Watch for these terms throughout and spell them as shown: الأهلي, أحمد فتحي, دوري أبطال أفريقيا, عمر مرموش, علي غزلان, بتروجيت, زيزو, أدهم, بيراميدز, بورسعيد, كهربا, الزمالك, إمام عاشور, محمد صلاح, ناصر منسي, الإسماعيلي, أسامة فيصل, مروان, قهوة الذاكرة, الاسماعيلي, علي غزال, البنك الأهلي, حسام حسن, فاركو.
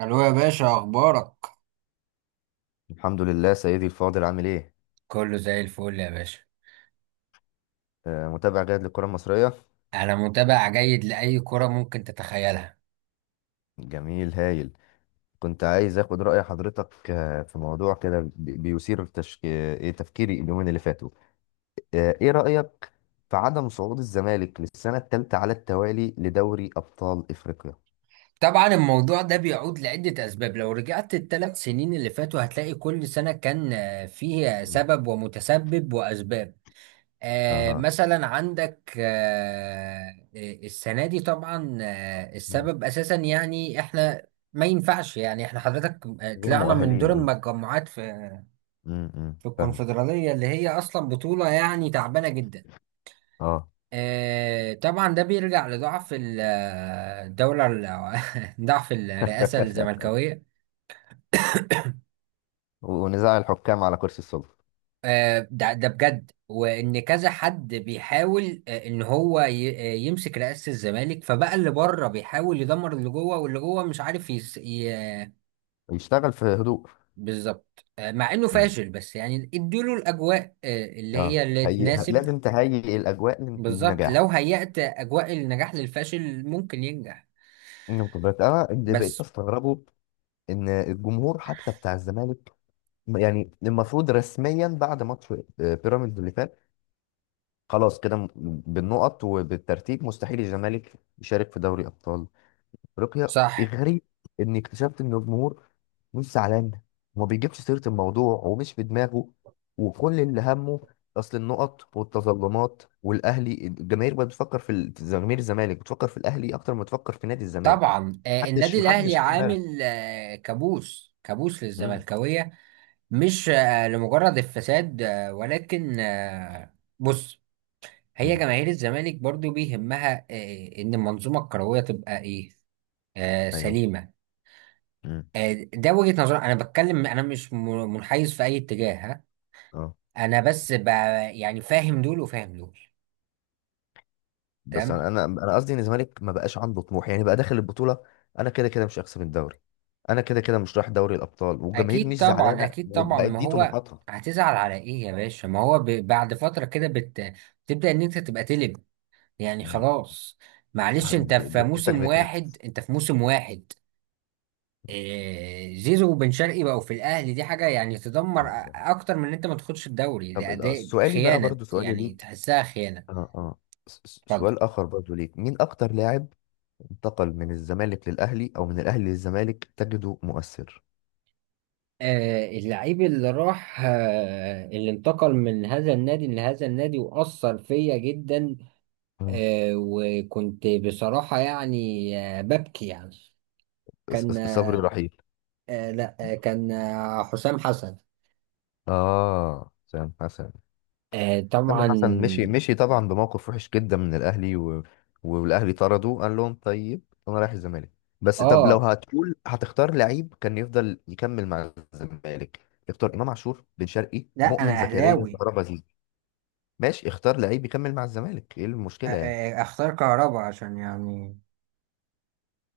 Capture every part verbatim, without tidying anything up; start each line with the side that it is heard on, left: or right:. right: الو يا باشا، اخبارك؟
left: الحمد لله سيدي الفاضل، عامل ايه؟
right: كله زي الفل يا باشا.
left: آه، متابع جيد للكرة المصرية.
right: أنا متابع جيد لأي كرة ممكن تتخيلها.
left: جميل، هايل. كنت عايز اخد رأي حضرتك آه، في موضوع كده بي- بيثير تشك... آه، إيه تفكيري اليومين اللي فاتوا. آه، ايه رأيك في عدم صعود الزمالك للسنة الثالثة على التوالي لدوري أبطال أفريقيا؟
right: طبعا الموضوع ده بيعود لعدة أسباب. لو رجعت الثلاث سنين اللي فاتوا هتلاقي كل سنة كان آه، فيه
left: مم.
right: سبب ومتسبب وأسباب. آه
left: اها.
right: مثلا عندك آه السنة دي طبعا آه
left: مم.
right: السبب أساسا، يعني إحنا ما ينفعش، يعني إحنا حضرتك آه،
left: غير
right: طلعنا من دور
left: مؤهلين، قصدي.
right: المجموعات في
left: أمم، أمم،
right: في
left: فاهمك.
right: الكونفدرالية اللي هي أصلا بطولة يعني تعبانة جدا.
left: اه.
right: آه، طبعا ده بيرجع لضعف ال- آه، الدولة ال- ضعف الرئاسة الزملكاوية.
left: ونزاع الحكام على كرسي السلطة.
right: آه، ده ده بجد، وإن كذا حد بيحاول، آه، إن هو ي- آه، يمسك رئاسة الزمالك، فبقى اللي بره بيحاول يدمر اللي جوه، واللي جوه مش عارف يس... ي... آه،
left: يشتغل في هدوء.
right: بالظبط. آه، مع إنه
left: أمم،
right: فاشل بس يعني اديله الأجواء آه، اللي
left: اه،
right: هي اللي
left: هي...
right: تناسب.
left: لازم تهيئ الأجواء
right: بالظبط.
left: للنجاح.
right: لو هيأت أجواء النجاح للفاشل ممكن ينجح.
left: نقطة، بس أنا اللي بقيت
right: بس.
left: أستغربه إن الجمهور حتى بتاع الزمالك. يعني المفروض رسميا بعد ماتش آه، بيراميدز اللي فات، خلاص كده م- بالنقط وبالترتيب مستحيل الزمالك يشارك في دوري أبطال أفريقيا.
right: صح.
left: الغريب إني اكتشفت إن الجمهور مش زعلان، وما بيجيبش سيرة الموضوع ومش في دماغه، وكل اللي همه أصل النقط والتظلمات والأهلي. الجماهير بقت بتفكر في ال- في جماهير الزمالك، بتفكر في الأهلي أكتر ما بتفكر في نادي الزمالك.
right: طبعا آه،
left: محدش
right: النادي الاهلي
left: محدش خد باله.
right: عامل آه، كابوس كابوس
left: مم.
right: للزملكاويه. مش آه، لمجرد الفساد، آه، ولكن آه، بص. هي
left: مم.
right: جماهير الزمالك برضو بيهمها، آه، ان المنظومه الكرويه تبقى ايه، آه،
left: ايوه.
right: سليمه.
left: مم.
right: آه، ده وجهه نظر. انا بتكلم، انا مش م- منحيز في اي اتجاه، ها؟
left: اه.
right: انا بس ب- يعني فاهم دول وفاهم دول.
left: بس انا
right: تمام.
left: انا انا قصدي ان الزمالك ما بقاش عنده طموح، يعني بقى داخل البطوله. انا كده كده مش هكسب الدوري. انا كده كده مش رايح دوري الابطال، والجماهير
right: اكيد
left: مش
right: طبعا،
left: زعلانه،
right: اكيد طبعا،
left: وبقت
right: ما
left: دي
right: هو
left: طموحاتها.
right: هتزعل على ايه يا باشا؟ ما هو ب... بعد فتره كده بت... بتبدا ان انت تبقى تلب. يعني
left: مم.
right: خلاص. معلش، انت
left: ج-
right: في
left: جتتك
right: موسم
left: بتنحى.
right: واحد، انت في موسم واحد. إيه... زيزو وبن شرقي بقوا في الاهلي، دي حاجه يعني تدمر أ- اكتر من ان انت ما تاخدش الدوري.
left: طب
right: ده
left: آه،
right: اداء
left: سؤالي بقى،
right: خيانه،
left: برضو سؤالي
right: يعني
left: ليك.
right: تحسها خيانه.
left: اه، اه. س- س-
right: اتفضل.
left: سؤال اخر برضو ليك، مين اكتر لاعب انتقل من الزمالك للاهلي او من الاهلي للزمالك تجده مؤثر؟
right: آه اللعيب اللي راح، آه اللي انتقل من هذا النادي لهذا النادي وأثر فيا جدا.
left: مم.
right: آه، وكنت بصراحة يعني آه، ببكي يعني.
left: ص-
right: كان
left: ص- صبري
right: آه،
left: رحيل.
right: لا. آه، كان آه، حسام حسن.
left: اه، سام حسن.
right: آه،
left: تامر
right: طبعا.
left: حسن مشي مشي طبعا بموقف وحش جدا من الاهلي و... والاهلي طرده، قال لهم طيب، انا رايح الزمالك. بس طب لو
right: اه.
left: هتقول هتختار لعيب كان يفضل يكمل مع الزمالك، اختار امام عاشور، بن شرقي،
right: لا، انا
left: مؤمن زكريا،
right: اهلاوي.
left: كهربا، زيزو. ماشي، اختار لعيب يكمل مع الزمالك، ايه
right: أ-
left: المشكله يعني؟
right: أ- اختار كهربا عشان يعني.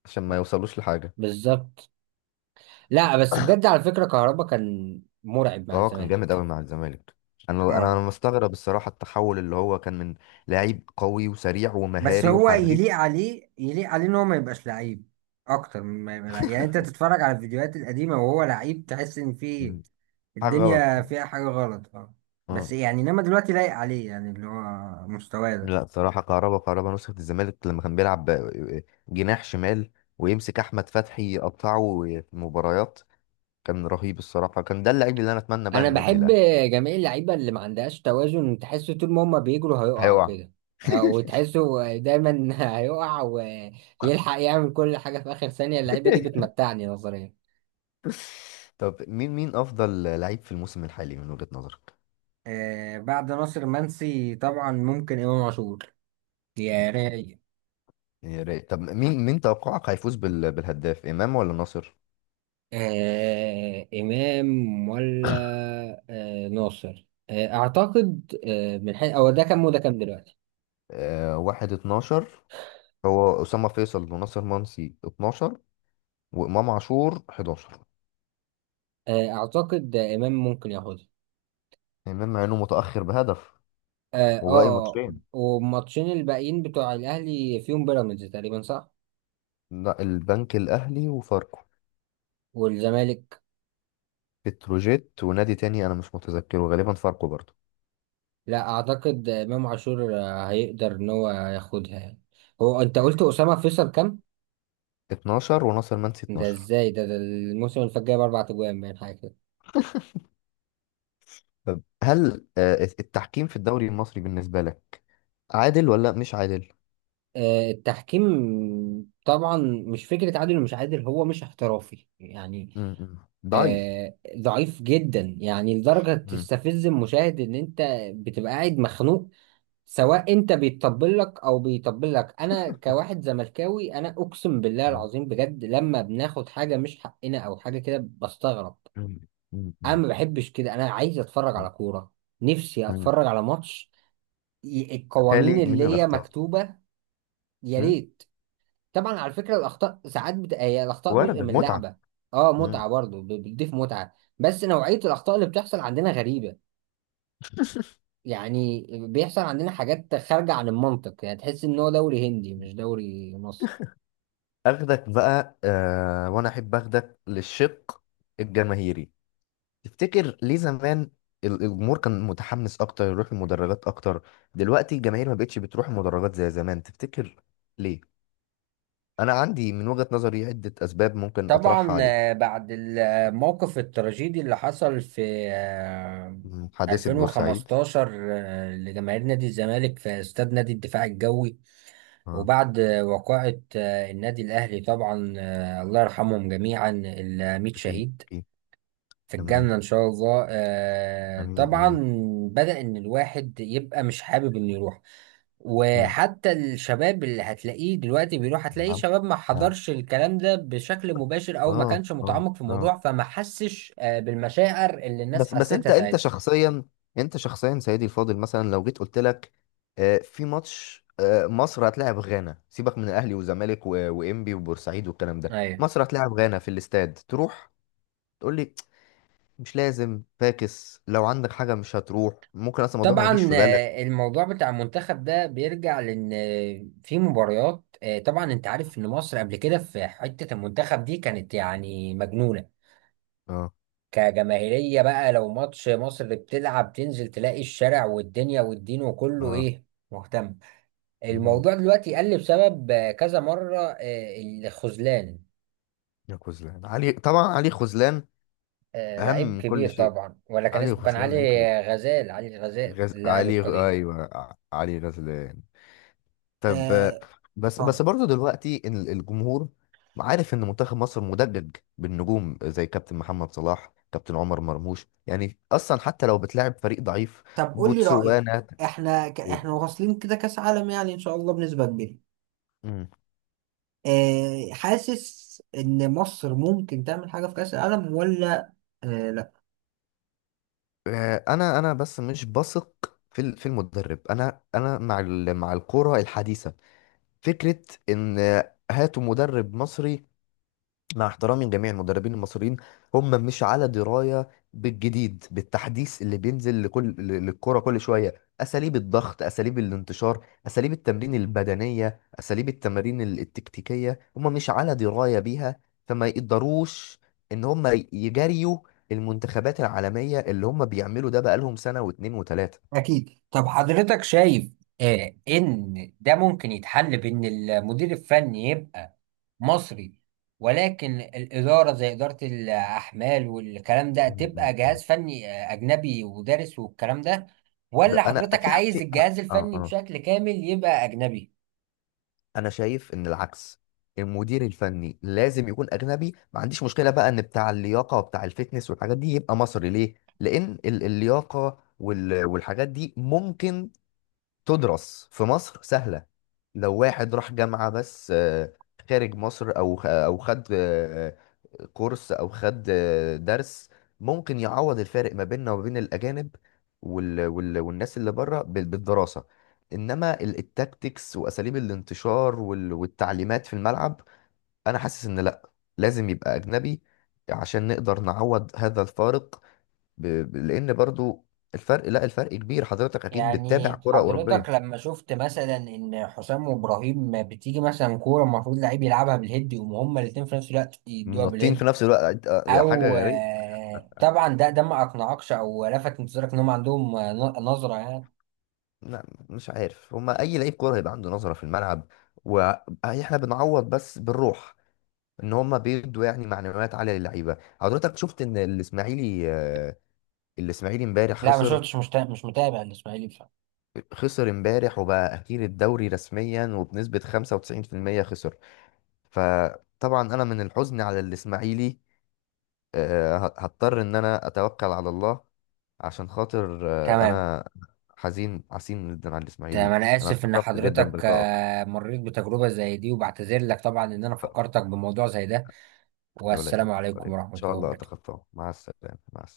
left: عشان ما يوصلوش لحاجه.
right: بالظبط. لا، بس بجد، على فكرة كهربا كان مرعب مع
left: اه كان جامد قوي
right: الزمالك.
left: مع الزمالك. انا انا
right: اه.
left: أنا مستغرب الصراحه التحول اللي هو كان من لعيب قوي وسريع
right: بس
left: ومهاري
right: هو
left: وحريف.
right: يليق عليه، يليق عليه ان هو ما يبقاش لعيب اكتر من ما يبقى لعيب. يعني انت تتفرج على الفيديوهات القديمه وهو لعيب، تحس ان في
left: مم. حاجه غلط.
right: الدنيا فيها حاجه غلط. اه. بس
left: اه.
right: يعني انما دلوقتي لايق عليه، يعني اللي هو مستواه ده.
left: لا، بصراحة كهربا كهربا نسخة الزمالك، لما كان بيلعب ب- جناح شمال ويمسك أحمد فتحي يقطعه في مباريات كان رهيب الصراحة. كان ده اللعيب اللي أنا أتمنى بقى
right: انا
left: إنه يجري
right: بحب
left: الأهلي.
right: جميع اللعيبه اللي ما عندهاش توازن، تحس طول ما هما بيجروا هيقعوا
left: هيقع.
right: كده، او تحسه دايما هيقع ويلحق يعمل كل حاجه في اخر ثانيه. اللعيبه دي بتمتعني نظريا.
left: طب مين مين أفضل لعيب في الموسم الحالي من وجهة نظرك؟
right: آه بعد ناصر منسي طبعا ممكن امام عاشور، يا راي.
left: يعني يا ريت. طب مين مين توقعك هيفوز بال- بالهداف، إمام ولا ناصر؟
right: آه إمام ولا آه ناصر؟ آه أعتقد آه من حيث، أو ده كام وده كام دلوقتي؟
left: آه، واحد اتناشر. هو أسامة فيصل وناصر منسي اتناشر، وإمام عاشور حداشر.
right: آه أعتقد آه إمام ممكن ياخدها.
left: إمام مع إنه متأخر بهدف
right: آه
left: وباقي
right: آه
left: ماتشين.
right: والماتشين الباقيين بتوع الأهلي فيهم بيراميدز تقريبا، صح؟
left: لا، البنك الأهلي وفاركو.
right: والزمالك.
left: بتروجيت ونادي تاني أنا مش متذكره، غالبا فاركو برضه.
right: لا أعتقد، آه، إمام عاشور آه، هيقدر إن هو ياخدها يعني. هو أنت قلت أسامة فيصل كام؟
left: اتناشر، وناصر منسي
right: ده
left: اثنا عشر.
right: إزاي ده؟ ده الموسم اللي فات جايب أربع أجوان، باين حاجة كده.
left: طب هل آه، التحكيم في الدوري المصري بالنسبة لك عادل ولا مش عادل؟
right: آه، التحكيم طبعا مش فكرة عادل ومش عادل، هو مش احترافي يعني.
left: م- م. ضعيف.
right: آه ضعيف جدا، يعني لدرجة
left: م-
right: تستفز المشاهد ان انت بتبقى قاعد مخنوق. سواء انت بيتطبل لك او بيطبل لك، انا كواحد زملكاوي، انا اقسم بالله
left: م-
right: العظيم بجد لما بناخد حاجة مش حقنا او حاجة كده بستغرب.
left: م-
right: انا
left: م-
right: ما بحبش كده، انا عايز اتفرج
left: م-
right: على كورة. نفسي
left: م.
right: اتفرج على ماتش. ي- القوانين
left: خالي من
right: اللي هي
left: الأخطاء.
right: مكتوبة. يا
left: م.
right: ريت. طبعا على فكرة، الأخطاء ساعات بت... هي الأخطاء جزء
left: وردة
right: من
left: متعة.
right: اللعبة. اه،
left: م.
right: متعة برضه، ب- بتضيف متعة. بس نوعية الأخطاء اللي بتحصل عندنا غريبة. يعني بيحصل عندنا حاجات خارجة عن المنطق، يعني تحس إن هو دوري هندي مش دوري مصري.
left: أخدك بقى آه، وأنا أحب أخدك للشق الجماهيري. تفتكر ليه زمان ال- الجمهور كان متحمس اكتر، يروح المدرجات اكتر؟ دلوقتي الجماهير ما بقتش بتروح المدرجات زي زمان، تفتكر ليه؟ انا عندي من وجهة نظري عدة اسباب ممكن اطرحها
right: طبعا
left: عليك.
right: آه، بعد الموقف التراجيدي اللي حصل في آه،
left: مم، حادثة بورسعيد.
right: ألفين وخمستاشر آه، لجماهير نادي الزمالك في استاد نادي الدفاع الجوي،
left: اه.
right: وبعد آه، وقائع آه، النادي الأهلي. طبعا آه، الله يرحمهم جميعا، الميت
left: اكيد،
right: شهيد
left: اكيد.
right: في
left: تمام.
right: الجنة إن شاء الله. آه
left: امين،
right: طبعا
left: امين.
right: بدأ إن الواحد يبقى مش حابب إنه يروح.
left: مم،
right: وحتى الشباب اللي هتلاقيه دلوقتي بيروح، هتلاقيه
left: نعم.
right: شباب ما
left: نعم.
right: حضرش الكلام ده بشكل مباشر أو ما
left: اه،
right: كانش
left: اه،
right: متعمق في
left: اه.
right: الموضوع، فما حسش آه بالمشاعر اللي الناس
left: بس بس انت
right: حسيتها
left: انت
right: ساعتها.
left: شخصيا، انت شخصيا سيدي الفاضل، مثلا لو جيت قلت لك آه، في ماتش آه، مصر هتلاعب غانا، سيبك من الاهلي والزمالك و- وانبي وبورسعيد والكلام ده.
right: أيوه.
left: مصر هتلاعب غانا في الاستاد، تروح تقول لي مش لازم فاكس؟ لو عندك حاجه مش هتروح، ممكن اصلا الموضوع ما يجيش
right: طبعا
left: في بالك.
right: آه، الموضوع بتاع المنتخب ده بيرجع لأن آه، في مباريات. آه، طبعا أنت عارف إن مصر قبل كده في حتة المنتخب دي كانت يعني مجنونة
left: اه،
right: كجماهيرية. بقى لو ماتش مصر بتلعب تنزل تلاقي الشارع والدنيا والدين وكله،
left: اه.
right: ايه، مهتم.
left: مهم.
right: الموضوع دلوقتي قل بسبب آه، كذا مرة آه، الخذلان.
left: يا خذلان علي، طبعا علي خذلان.
right: آه،
left: اهم
right: لعيب
left: من كل
right: كبير
left: شيء.
right: طبعا، ولا كان
left: علي
right: اسمه؟ كان
left: خذلان
right: علي
left: لعيب كبير.
right: غزال، علي غزال
left: غز...
right: اللاعب
left: علي.
right: القدير.
left: ايوه، ع- علي غزلان. طب آه،
right: آه
left: بس بس
right: طب
left: برضه دلوقتي ال- الجمهور عارف ان منتخب مصر مدجج بالنجوم زي كابتن محمد صلاح، كابتن عمر مرموش. يعني اصلا حتى لو بتلاعب فريق ضعيف،
right: طب قول لي رأيك.
left: بوتسوانا.
right: احنا ك...
left: تقول-
right: احنا واصلين كده كأس عالم، يعني ان شاء الله بنسبة كبيرة.
left: مم.
right: آه حاسس ان مصر ممكن تعمل حاجة في كأس العالم، ولا؟ آه
left: آه، انا انا بس مش بثق في ال- في المدرب. انا انا مع ال- مع الكرة الحديثة. فكرة ان آه، هاتوا مدرب مصري، مع احترامي لجميع المدربين المصريين، هم مش على درايه بالجديد، بالتحديث اللي بينزل لكل للكره كل شويه، اساليب الضغط، اساليب الانتشار، اساليب التمرين البدنيه، اساليب التمارين ال- التكتيكيه، هم مش على درايه بيها. فما يقدروش ان هم يجاريوا المنتخبات العالميه، اللي هم بيعملوا ده بقالهم سنه واتنين وتلاته.
right: أكيد. طب حضرتك شايف آه إن ده ممكن يتحل بإن المدير الفني يبقى مصري، ولكن الإدارة زي إدارة الأحمال والكلام ده
left: م- م-
right: تبقى
left: م.
right: جهاز فني آه، أجنبي ودارس والكلام ده؟
left: ده
right: ولا
left: انا
right: حضرتك
left: في ح-
right: عايز
left: في اه
right: الجهاز الفني
left: اه
right: بشكل كامل يبقى أجنبي؟
left: انا شايف ان العكس. المدير الفني لازم يكون اجنبي. ما عنديش مشكله بقى ان بتاع اللياقه وبتاع الفتنس والحاجات دي يبقى مصري. ليه؟ لان ال- اللياقه وال- والحاجات دي ممكن تدرس في مصر سهلة. لو واحد راح جامعة بس آه، خارج مصر، أو خ- أو خد آه، كورس، أو خد آه، درس، ممكن يعوض الفارق ما بيننا وما بين الأجانب وال وال والناس اللي بره بال- بالدراسة. إنما ال- التاكتكس، وأساليب الانتشار وال- والتعليمات في الملعب، أنا حاسس إن لأ، لازم يبقى أجنبي عشان نقدر نعوض هذا الفارق. ب- ب- لأن برضو الفرق، لا الفرق كبير. حضرتك أكيد بتتابع
right: يعني
left: كرة
right: حضرتك
left: أوروبية.
right: لما شفت مثلا إن حسام وإبراهيم بتيجي مثلا كورة المفروض لعيب يلعبها بالهيد، يقوموا هما الاتنين في نفس الوقت يدوها
left: منطين في
right: بالهيد.
left: نفس الوقت، آه، يا
right: او
left: حاجه غريبه.
right: آه، طبعا ده ده ما اقنعكش؟ او لفت انتظارك ان هم عندهم آه، ن- نظره يعني؟
left: لا، مش عارف هما اي لعيب كوره هيبقى عنده نظره في الملعب، واحنا بنعوض بس بالروح، ان هما بيدوا يعني معنويات عاليه للعيبه. حضرتك شفت ان الاسماعيلي آه، الاسماعيلي امبارح
right: لا، ما
left: خسر.
right: شفتش، مش تا- مش متابع الاسماعيلي بصراحه.
left: خسر امبارح وبقى اخير الدوري رسميا، وبنسبه خمسة وتسعين في المية خسر. فطبعا انا من الحزن على الاسماعيلي آه، ه- هضطر ان انا اتوكل على الله، عشان خاطر آه،
right: تمام.
left: انا حزين عسين جدا على
right: تمام.
left: الاسماعيلي.
right: انا
left: انا
right: اسف ان
left: اتشرفت جدا
right: حضرتك
left: بلقائك
right: آه، مريت بتجربه زي دي، وبعتذر لك طبعا ان انا
left: ف...
right: فكرتك بموضوع زي ده.
left: ولا
right: والسلام
left: يهمك، ولا
right: عليكم
left: يهمك. ان
right: ورحمه
left: شاء
right: الله
left: الله
right: وبركاته.
left: اتخطاه. مع السلامه، مع السلامه.